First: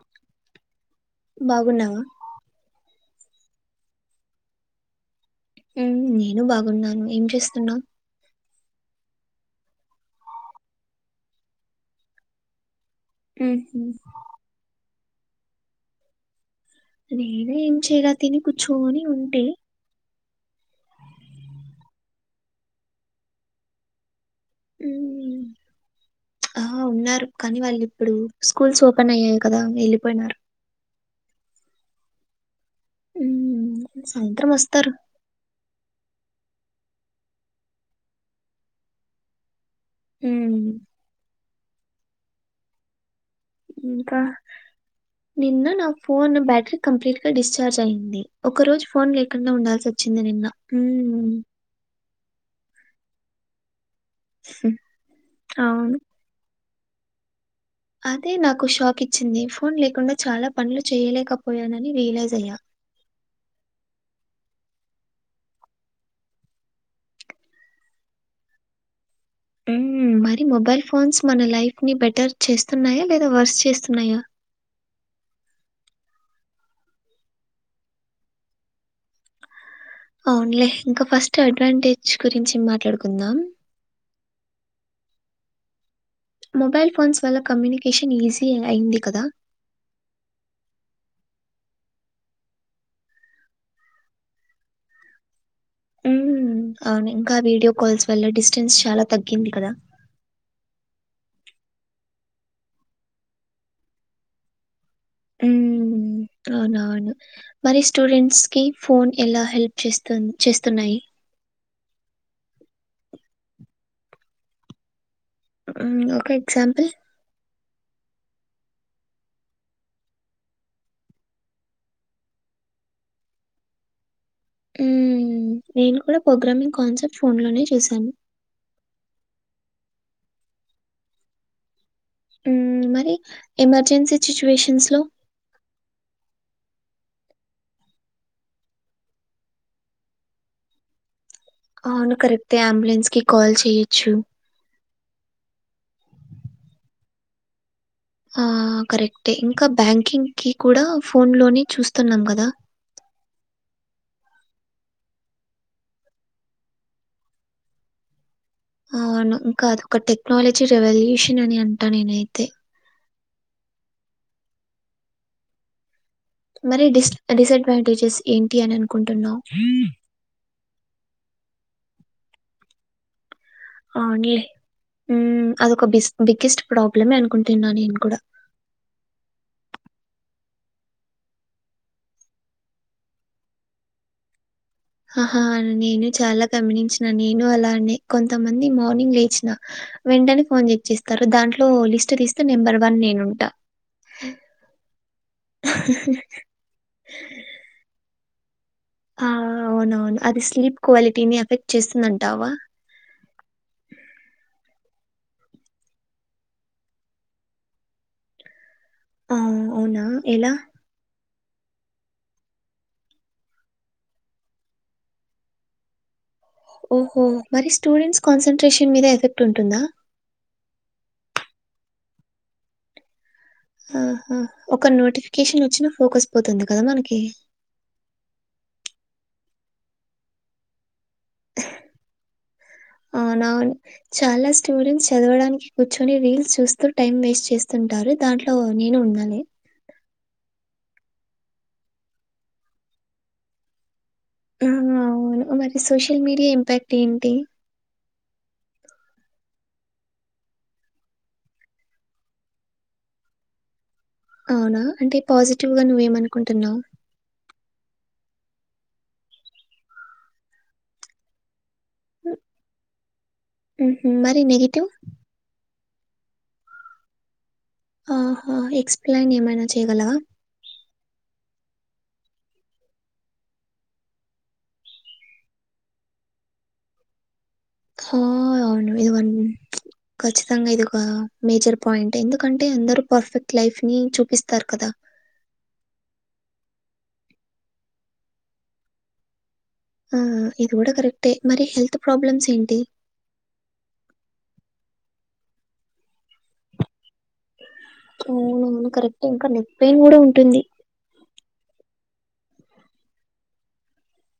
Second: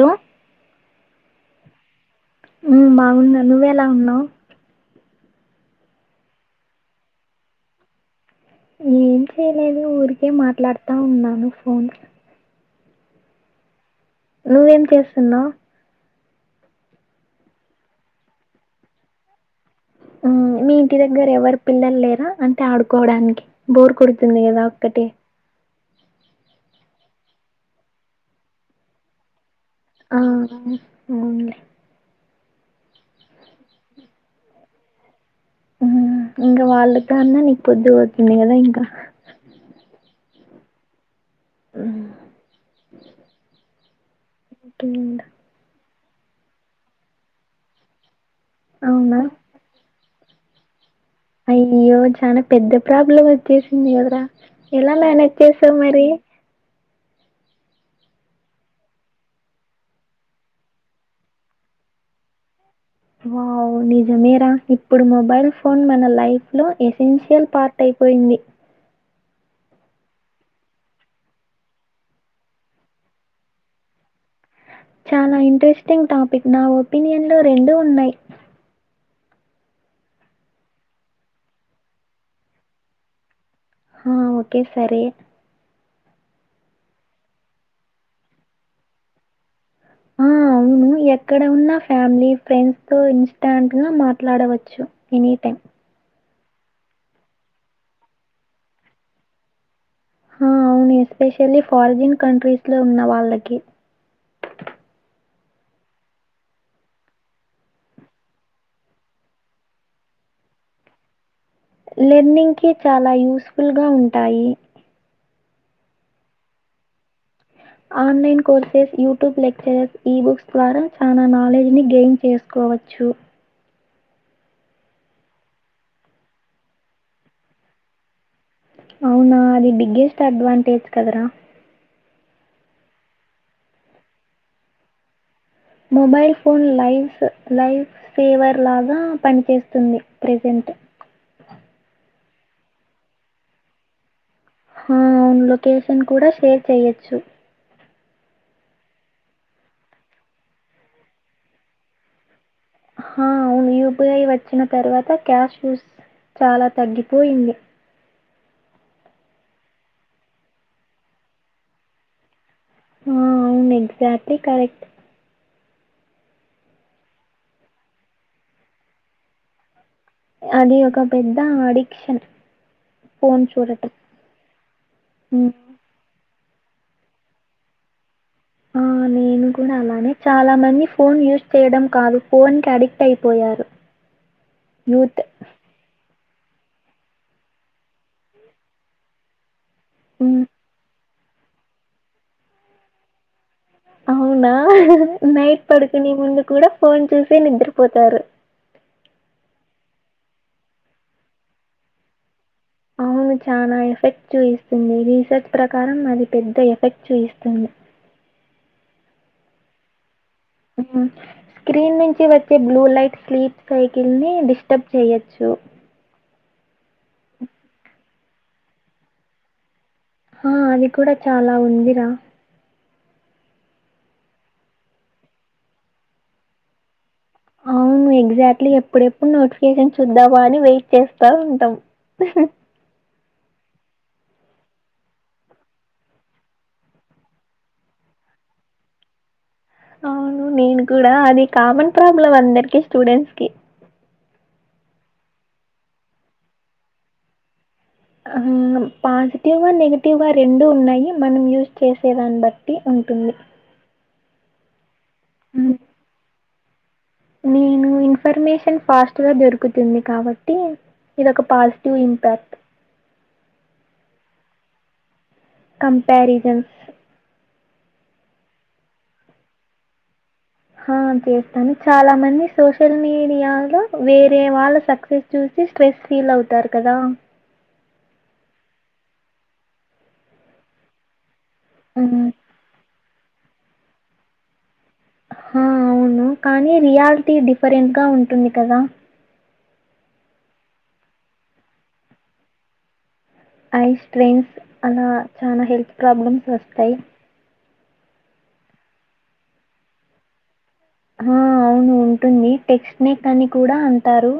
Hello బాగున్నావా? ఉమ్ బాగున్నా, నువ్వ ఎలా ఉన్నావ్? నేను బాగున్నాను, ఏం చేస్తున్నావ్ ఏం చేయలేదు ఊరికే మాట్లాడుతా ఉన్నాను ఫోన్ హ్మ్ నువ్వేం చేసున్నావ్ నేనే ఏం చేయాల తిని కూర్చుని ఉంటే మీ ఇంటి దగ్గర ఎవరు పిల్లలు లేరా అంటే ఆడుకోవడానికి బోర్ కొడు తుంది కదా ఒక్కటే ఉమ్, ఆ ఉన్నారు కానీ వాళ్ళు ఇప్పుడు స్కూల్స్ ఓపెన్ అయ్యాయి కదా ఆ, వెళ్ళిపోయినారు అవునులే సాయంత్రం వస్తారు ఉమ్ ఇంకా వాళ్ళతో అన్నా నీకు పొద్దు పోతుంది కదా ఇంకా ఉమ్ మ్మ్, ఇంకా ఇంకేంటి? నిన్న నా ఫోన్ బ్యాటరీ కంప్లీట్ గా డిశ్చార్జ్ అయింది ఒక రోజు ఫోన్ అవునా లేకుండా ఉండాల్సి వచ్చింది నిన్న అయ్యో చాలా పెద్ద ప్రాబ్లం వచ్చేసింది కదా ఎలా మేనేజ్ చేసావ్ అవును మరి అదే నాకు షాక్ ఇచ్చింది ఫోన్ లేకుండా చాలా పనులు చేయలేకపోయానని రియలైజ్ అయ్యా వావ్ నిజమేరా ఇప్పుడు మొబైల్ ఫోన్ మన లైఫ్ లో ఎసెన్షియల్ పార్ట్ అయిపో యింది అ మరి మొబైల్ ఫోన్స్ మన లైఫ్ ని బెటర్ చేస్తున్నాయా లేదా వర్స్ చేస్తున్నాయా చాలా ఇంట్రెస్టింగ్ టాపిక్ నా ఒపీనియన్ లో రెండు ఉన్నాయి అవునులే ఇంకా ఫస్ట్ అడ్వాంటేజ్ గురించి మాట్లాడుకుందాం ఆ ఓకే సరే మొబైల్ ఫోన్స్ వల్ల కమ్యూనికేషన్ ఈజీ అయింది కదా ఆ మనం ఎక్కడ ఉన్నా ఫ్యామిలీ ఫ్రెండ్స్ తో ఇన్స్టాంట్ గా మాట్లాడవచ్చు ఎనీ టైమ్ అవును ఇంకా వీడియో కాల్స్ వల్ల డిస్టెన్స్ చాలా తగ్గింది కదా ఆ! అవును ఎస్పెషల్లీ ఫారిన్ కంట్రీస్ లో ఉన్న వాళ్ళకి ఉ అవునవును మరి స్టూడెంట్స్ కి ఫోన్ ఎలా హెల్ప్ చేస్తు చేస్తున్నాయి లెర్నింగ్కి చాలా యూస్ఫుల్ గా ఉంటాయి ఉమ్ ఒక example online courses YouTube lecturers ebooks ద్వారా చాలా నాలెడ్జ్ ని గెయిన్ చేసుకో కోవచ్చు నేను కూడా ప్రోగ్రామింగ్ కాన్సెర్ట్ ఫోన్ లోనే చూశాను అవునా అది బిగ్గెస్ట్ అడ్వాంటేజ్ కదరా మరి ఎమర్జెన్సీ సిట్యూషన్స్ లో mobile phone live life saver లాగా పనిచేస్తుంది ప్రజెంట్ టు అవును కరెక్ట్ అంబులెన్స్ కి కాల్ చేయొచ్చు హా అవును లొకేషన్ కూడా షేర్ చెయ్యొచ్చు ఆ కరెక్టే ఇంకా బ్యాంకింగ్ కి కూడా ఫోన్ లోనే చూస్తున్నాం కదా ఆ అవును యూపిఐ వచ్చిన తర్వాత క్యాష్ యూస్ చాలా తగ్గిపోయింది అవును ఇంకా అద ఒక టెక్నాలజీ రెవల్యూషన్ అని అంటా నేనైతే ఆ అవును ఎక్జాక్టలీ కరెక్ట్ మరి డిస్ డిసఅడ్వాంటేజెస్ ఏంటి అని అనుకుంటున్నావు అది ఒక పెద్ద అడిక్షన్ ఫోను చూడటం. అవునులే ఉ హ్మ్. అదొక బిస్ బిగ్గెస్ట్ ప్రాబ్లంనే అనుకుంటున్నా నేను కూడా. ఆ నేను కూడా అలానే, చాలా మంది ఫోన్ యూజ్ చేయడం కాదు ఫోన్ కి అడిక్ట్ అయిపోయారు. అ హా హా అ [unintelligible] నేను చాలా గమనించిన, నేను అలానే కొంతమంది మార్నింగ్ లేచిన. హ్మ్. వెంటనే ఫోన్ చెక్ చేస్తారు దాంట్లో లిస్ట్ తీస్తే నెంబర్ వన్ నేను ఉంటా. అవునా నైట్ పడుకునే ముందు కూడా ఫోన్ చూసే నిద్రపోతారు. హా ఆ ఆ అవునవును అది స్లీప్ క్వాలిటీని ఎఫెక్ట్ చేస్తుందంటావా? అవు చానా ఎఫెక్ట్ చూయిస్తుంది రీసెర్చ్ ప్రకారం అది పెద్ద ఎఫెక్ట్ చూయిస్తుంది. ఆ అవునా ఎలా? ఉ [unintelligible] స్క్రీన్ నుంచి వచ్చే బ్లూ లైట్ స్లీప్ సైకిల్ని డిస్టర్బ్ చేయొచ్చు. ఓహో మరి స్టూడెంట్స్ కాన్సన్ట్రేషన్ మీద ఎఫెక్ట్టుంటుందా. హ అది కూడా చాలా ఉందిరా ఆహా ఒక నోటిఫికేషన్ వచ్చినా ఫోకస్ పోతుంది కదా మనకి? అవును ఎగ్జాట్ ట్లీ ఎప్పుడెప్పుడు నోటిఫికేషన్ చూద్దామ అని వెయిట్ చేస్తా ఉంటాం. అనవును చాలా స్టూడెంట్స్ చదవడానికి కూర్చొని, రీల్స్ చూస్తూ టైమ్ వేస్ట్ చేస్తుంటా. రు దాంట్లో నేను ఉన్నాలే అవును, నేను కూడా అది కామన్ ప్రాబ్లం అందరికి స్టూడెంట్స్ కి. మ్ అవును మరి సోషల్ మీడియా ఇంపాక్ట్ ఏంటి? ఆ పాజిటివ్ గా, నెగిటివ్ గా రెండు ఉన్నాయి మనం యూజ్ చేసేదాన్ని బట్టి ఉ. ఉంటుంది అవునా అంటే పాజిటివ్ హ్మ్. గా నువ్వేమనుకుంటున్నావ్ నేను ఇన్ఫర్మేషన్ ఫాస్ట్ గా దొరుకుతుంది కాబట్టి ఇదొక పాజ్. టివ్ ఇంపాక్ట్ ఉహు మరి నెగిటివ్ కంపారిజన్స్ ఆహా ఎక్సప్లైన్ ఏమైనా చేయగలవా హా చేస్తాను చాలా మంది సోషల్ మీడియాలో, వేరే వాళ్ళ సక్సెస్ చూసి. స్ట్రెస్ ఫీల్ అవుతారు కదా హొ అవును ఇదివన్ ఖచ్చితంగా ఇది ఒక మేజర్ పాయింట్ హ్మ్. ఎందుకంటే? అందరు పర్ఫెక్ట్ లైఫ్ ని చూపిస్తారు కదా! హా అవును కానీ రియాలిటీ డిఫరెంట్ గా ఉంటుంది కదా? ఆ ఇది కూడా కరెక్టే మరి హెల్త్ ప్రాబ్లమ్స్ ఏంటి? ఐస్ స్ట్రెన్స్ అలా చానా హెల్త్ ప్రాబ్లమ్స్ వస్తాయి. వునును కరెక్ట్ ఇంకా నెక్ పెయిన్ కూడా ఉంటుంది. ఆ అవును ఉంటుంది టెక్స్ట్ నెక్ అని కూడా అంటారు.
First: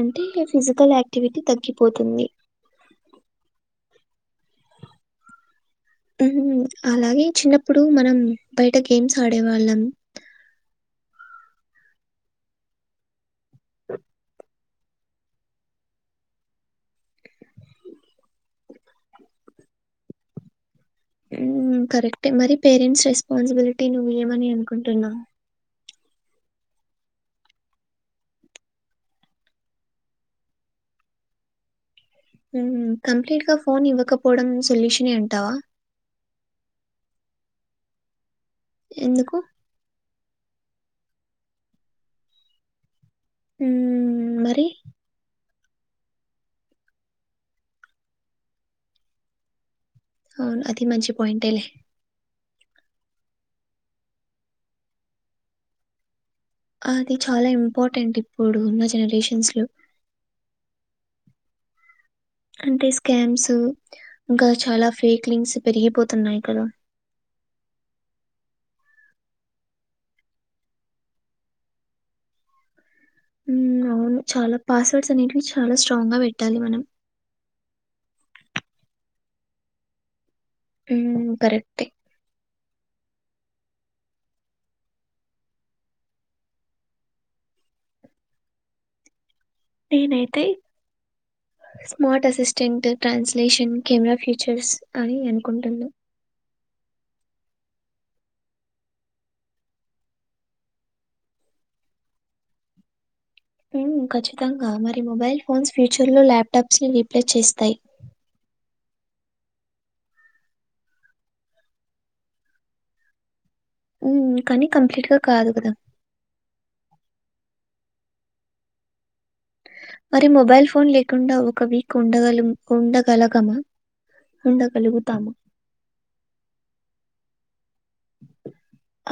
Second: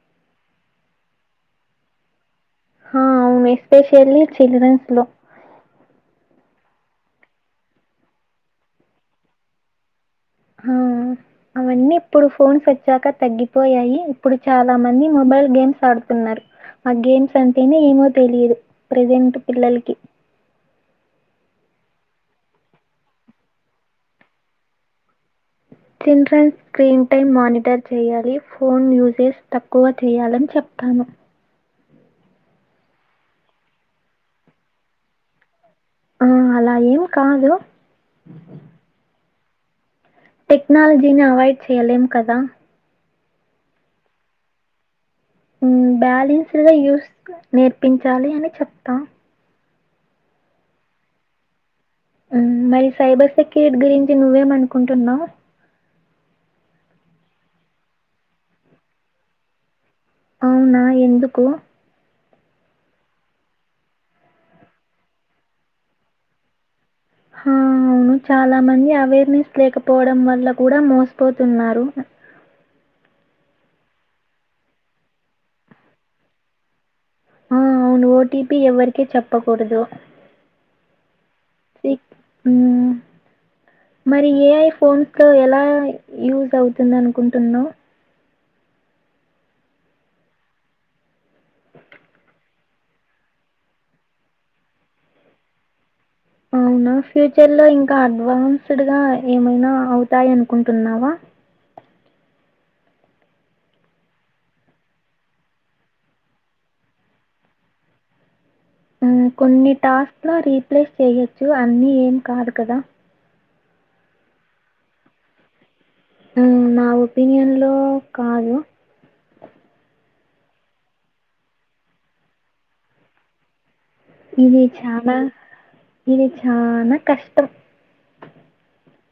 అంటే ఫిజికల్ యాక్టివిటి తగ్గిపోతుంది హా అవును ఎస్పెషల్లీ చిల్డ్రన్స్ లో. మ్మ్ అలాగే చిన్నప్పుడు మనం బయట గేమ్స్ ఆడే వాళ్ళం. ఆ అవన్నీ ఇప్పుడు ఫోన్స్ వచ్చాక తగ్గిపోయాయి, ఇప్పుడు చా. లా మంది మొబైల్ గేమ్స్ ఆడుతున్నారు ఆ గేమ్స్ అంటేనే ఏమో తెలిదు ప్రజెంట్ పిల్లల్కి. మ్మ్ కరెక్టే మరి పేరెంట్స్ రెస్పాన్సిబిలిటి, నువ్వు ఏమని అనుకుంటున్నావు. చిల్డ్రన్ స్క్రీన్ టైమ్ మానిటర్ చెయ్యాలి ఫోన్ యూసేజ్ తక్కువ చెయ్యాలి అని చె ప్తాను ఉహ్మ్ కంప్లీట్‌గా ఫోన్ ఇవ్వకపోవడం సొల్యూషనే అంటావా ఆ అల ఏం కాదు ఎందుకు టెక్నాలజీని అవైడ్ చెయ్యలేం కదా ఉమ్మ్ మరి ఉమ్మ్ బ్యాలెన్సుడ్‌గా యూస్ నేర్పించాలి అని చెప్తా అవును అది మంచి పాయింటెలే ఉమ్మ్ మరి సైబర్ సెక్యూరిటీ గురించి నువ్వేమనుకుంటున్నావ్ అది చాలా ఇంపార్టెంట్ ఇప్పుడు ఉన్న జనరేషన్స్లో అవునా ఎందుకూ అంటె స్కామ్స్ ఇంక చాలా ఫేక్ లింక్స్ పెరిగిపోతున్నాయి కదా హ అవును చాలా మంది అవేర్నెస్ లేకపోవడం వల్ల కూడ మోసపోతున్నారు ఉహ్మ్ అవును చాలా పాస్వర్డ్స్ అనేటివి చాలా స్ట్రాంగ్గా పెట్టాలి మనం ఆ అవును ఓటీపి ఎవరికి చెప్పకూడదు ఉమ్మ్ కరెక్టె ఉమ్మ్ మరి ఏఐ ఫోన్స్‌తో ఎలా యూజ్ అవుతుంది అనుకుంటున్నవు నేనైతే smart assistant translation camera features అని అనుకుంటున్న ఆ అవున ఫ్యూచర్లో ఇంకా అడ్వాన్స్డ్‌గా ఏమైనా అవుతాయనుకుంటున్నావా ఉమ్మ్ ఖచ్చితంగా మరి మొబైల్ ఫోన్స్ ఫ్యూచర్లొ ల్యాప్టాప్స్‌ని రీప్లేస్ చేస్తాయి ఉమ్మ్ కొన్ని టాస్క్లో రీప్లేస్ చెయచ్చు అన్నీ ఏం కాదు కదా ఉమ్మ్ కాని కంప్లీట్గా కాదు కదా ఉమ్మ్ నా ఒపీనియన్లో కాదు మరి మొబైల్ ఫోన్ లేకుండా ఒక వీక్ ఉండగలం ఉండగలగమా ఇది చాలా ఉండగలుగుతామా? ఇది చానా కష్టం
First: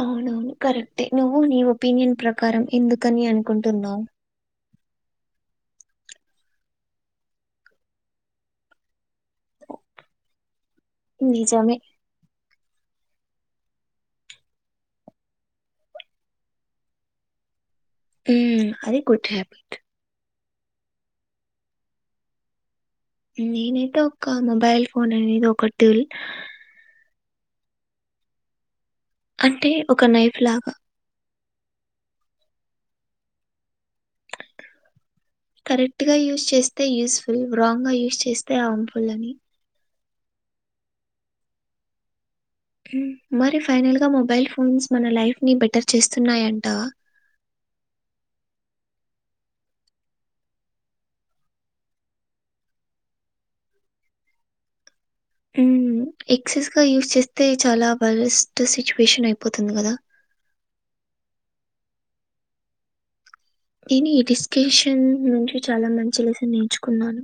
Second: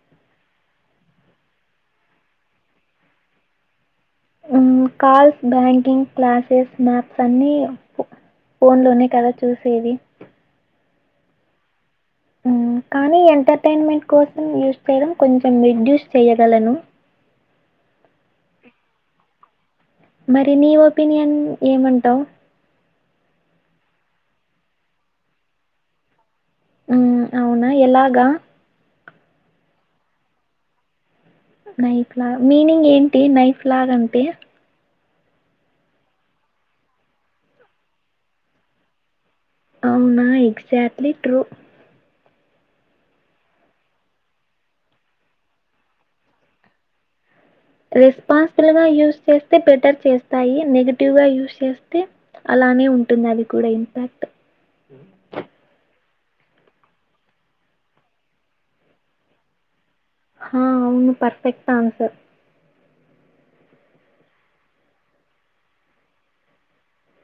అవునవును కరెక్టే నువ్వు నీ ఒపీనియన్ ప్రకారం ఎందుకని అనుకుంటున్నావ్ ఉమ్మ్ కాల్స్ బ్యాంకింగ్ క్లాసెస్ మ్యాప్స్ అన్నీ ఫోన్లోనే కదా చూసేది నిజమే ఉమ్మ్ కానీ ఎంటర్టైన్మెంట్ కోసం యూస్ చేయడం కొంచెం రెడ్యూస్ చేయగలను ఉమ్మ్ అది గుడ్ హ్యాబిట్ మరి నీ ఒపీనియన్ ఏమంటావ్ నేనైతే ఒక మొబైల్ ఫోన్ అనెది ఒక టూల్ ఉమ్మ్ అవునా ఎలాగా అంటే ఒక నైఫ్ లాగా నైఫ్లా మీనింగ్ ఏంటి నైఫ్ లాగా అంటే కరెక్ట్‌గా యూజ్ చేస్తే యూస్ఫుల్ రాంగ్‌గా యూజ్ చేస్తే అంఫుల్ అని అవునా ఎగ్జాక్ట్లీ ట్రు ఉమ్ మరి ఫైనల్ గా మొబైల్ ఫోన్స్ మన లైఫ్ ని బెటర్ చేస్తున్నాయంటావా [unintelligible] రెస్పాన్సిబుల్గా యూస్ చేస్తే బెటర్ చేస్తాయి నెగిటివ్ గా యూస్ చేస్తే అలానె ఉంటుంది అది కూడా ఇంపాక్ట్ ఉమ్ ఎక్సెస్ గా యూస్ చేస్తే చాలా వరస్ట్ సిచ్యుయేషన్ అయిపోతుంది కదా హా అవును పర్ఫెక్ట్ ఆన్సర్ ఈని ఈ డిస్కషన్ నుంచి చాలా మంచి లెసన్ నేర్చుకున్నాను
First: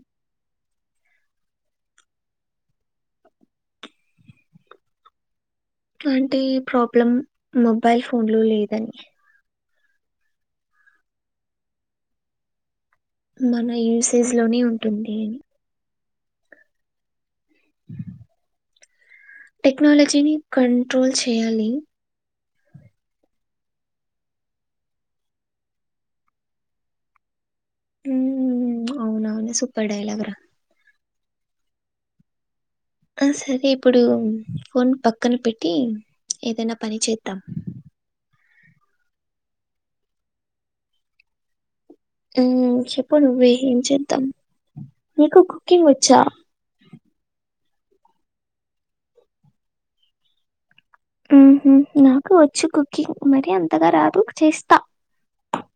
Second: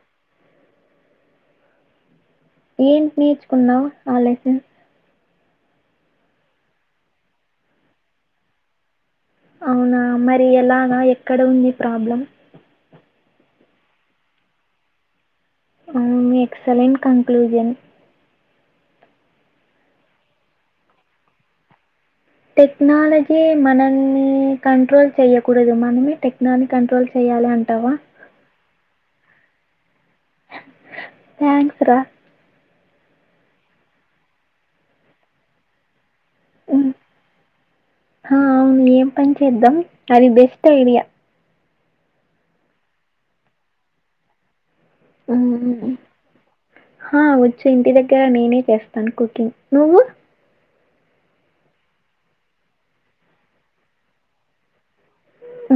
ఏంటి నేర్చుకున్నవ్ ఆ లెసెన్ అంటే ఈ ప్రాబ్లం మొబైల్ ఫోన్ లో లేదని అవునా మరి ఎలానా ఎక్కడ ఉంది ప్రాబ్లం మన యూసేజ్ లోనే ఉంటుంది అని ఉమ్ ఎక్సలెంట్ కంక్లూజన్ టెక్నాలజీని కంట్రోల్ చెయ్యాలి టెక్నాలజీ మనల్ని కంట్రోల్ చెయకూడదు మనమే టెక్నని కంట్రోల్ చెయ్యాలి అం టవా హ్మ్. అవునవును సూపర్ డైలాగా థ్యాంక్స్ రా అ సరే ఇప్పుడు ఫోన్ పక్కన పెట్టి ఏదన్నా పని చేద్దాం ఆ అవును ఏం పని చేద్దాం అది బెస్ట్ ఐడియ ఉమ్ చెప్పు నువ్వే ఏం చేద్దాం మీకు కుకింగ్ ఉమ్, వచ్చా హా వచ్చు ఇంటి దగ్గర నేనే చేస్తాను కుకింగ్ నువ్వు ఉ హు నాకు వచ్చు కుకింగ్ మరి అంతగా రాదు చేస్తా ఊ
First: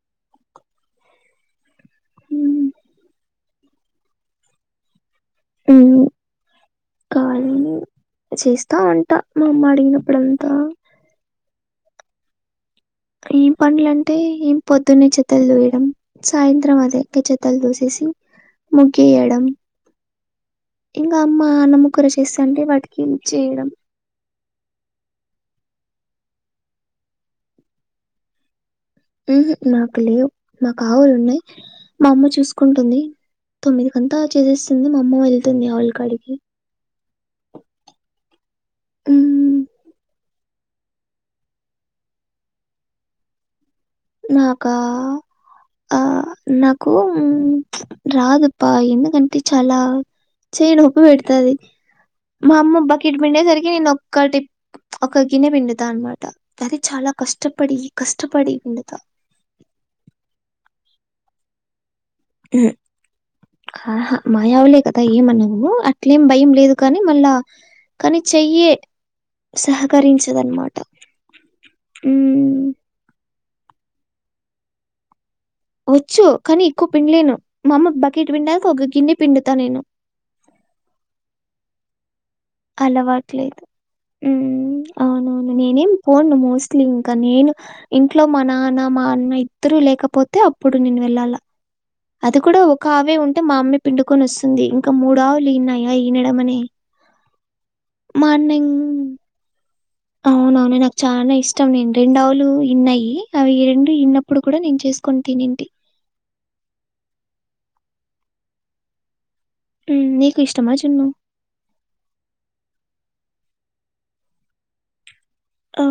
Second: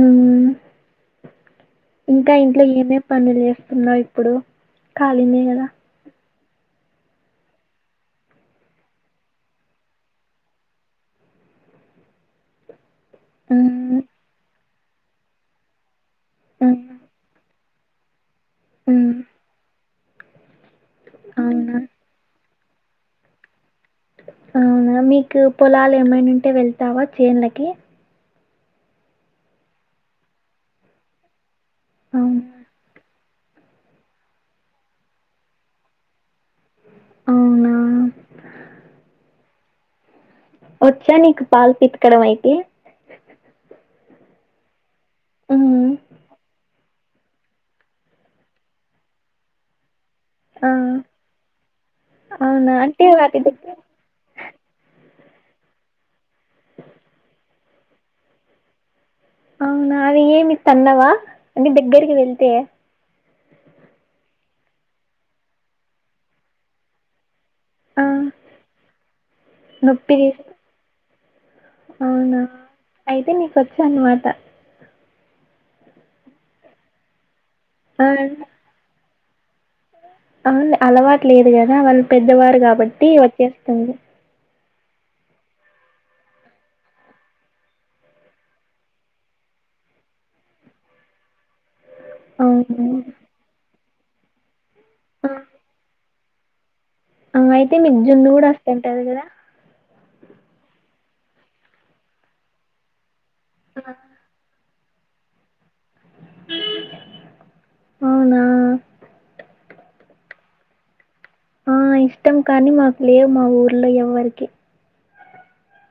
ఇంకా ఇంట్లో హ్మ్. ఏం ఏం పనులు చేస్తున్నావు ఇప్పుడు ఖళీనే కదా కాలినె చేస్తవుంట మా అమ్మ అడిగినప్పుడంతా ఏం హ్మ్ పనులంటే ఎం పొద్దున్నే చెత్తలు దూయడం హ్మ్ సాయంత్రం అదే చెత్తలు దూసేసి హ్మ్ ముగియడం ఇంగ అమ్మ అవునా అన్నము కూర చేస్తా అంటే వాటికి హెల్ప్ చేయడం అవున మీకు పొలాలు ఏమైనా ఉంటే వెళ్తావా చేన్లకి ఉహుమ్ నాకు లేవు మాకు ఆవులు ఉన్నాయి మా అమ్మ అవునా చూసుకుంటుంది తొమ్మిది కంతా చేసేసింది మా అమ్మ వెళ్తుంది ఆవుల కాడికి అవునా ఉమ్ వచ్చా నీకు పాలు పితకడం అయితే నాకా హ్మ్ ఆ న కు రాడుప్ప ఎందుకంటే చాలా ఆ చెయ్యి నొప్పి పెడతది మా అవునా అమ్మ అంటే బకెట్టు వాటి పిండేసరికి దగ్గర నేనోక్కటి ప ఒక గిన్నె పిండుత అన్నమాట అది చాలా కష్టపడి కష్టపడి పిండుత అవునా అది ఏమి తన్నవా అంటే దగ్గరికి వెళ్తే ఉమ్, ఆహా మాయావులే కదా ఏమనవు అట్లేం భయం లేదు కాని మళ్ళ ఆ కాని చెయ్యే నొప్పి తీస్ సహకరించదన్నమాట అవునా ఐ వచ్ అనమాట వచ్చు కానీ ఎక్కువ పిండలేను మా అమ్మ ఆ బకెట్ పిండక ఒక గిన్నె పిండుతా నేను అవున్లె అలవాటు లేదు గదా వాళ్ళు పెద్దవారు కాబట్టి అలవాట్లేదు వచ్చేస్తుంది. ఉమ్, అవునవును నేనేం పోను మోస్ట్లీ ఇంక నేను ఇంట్లో మా నాన్న మా అన్న ఇద్దరు లేకపోతె అప్పుడు నేను వెళ్ళాలా అది కూడా ఒక అవును ఆవే ఉంటే మా అమ్మే పిండుకొని వస్తుంది ఇంకా మూడు ఆ ఆవులు ఈన్నాయా ఈయనడమనే ఆ అయితే మిగ్ జున్న గుడా వస్తుంటది గదా అవునవునె నాకు చానా ఇష్టం రెండ్ రెండ్ ఆవులు ఈన్నాయి అవి రెండు ఈన్నప్పుడు కూడా నేను చేసుకొని తినింటి అవునా ఉమ్ నీకు ఇష్టమా జున్ను ఆ ఇష్టం కానీ మాకు లేవు మా ఊర్ల ఎవ్వరికి ఆ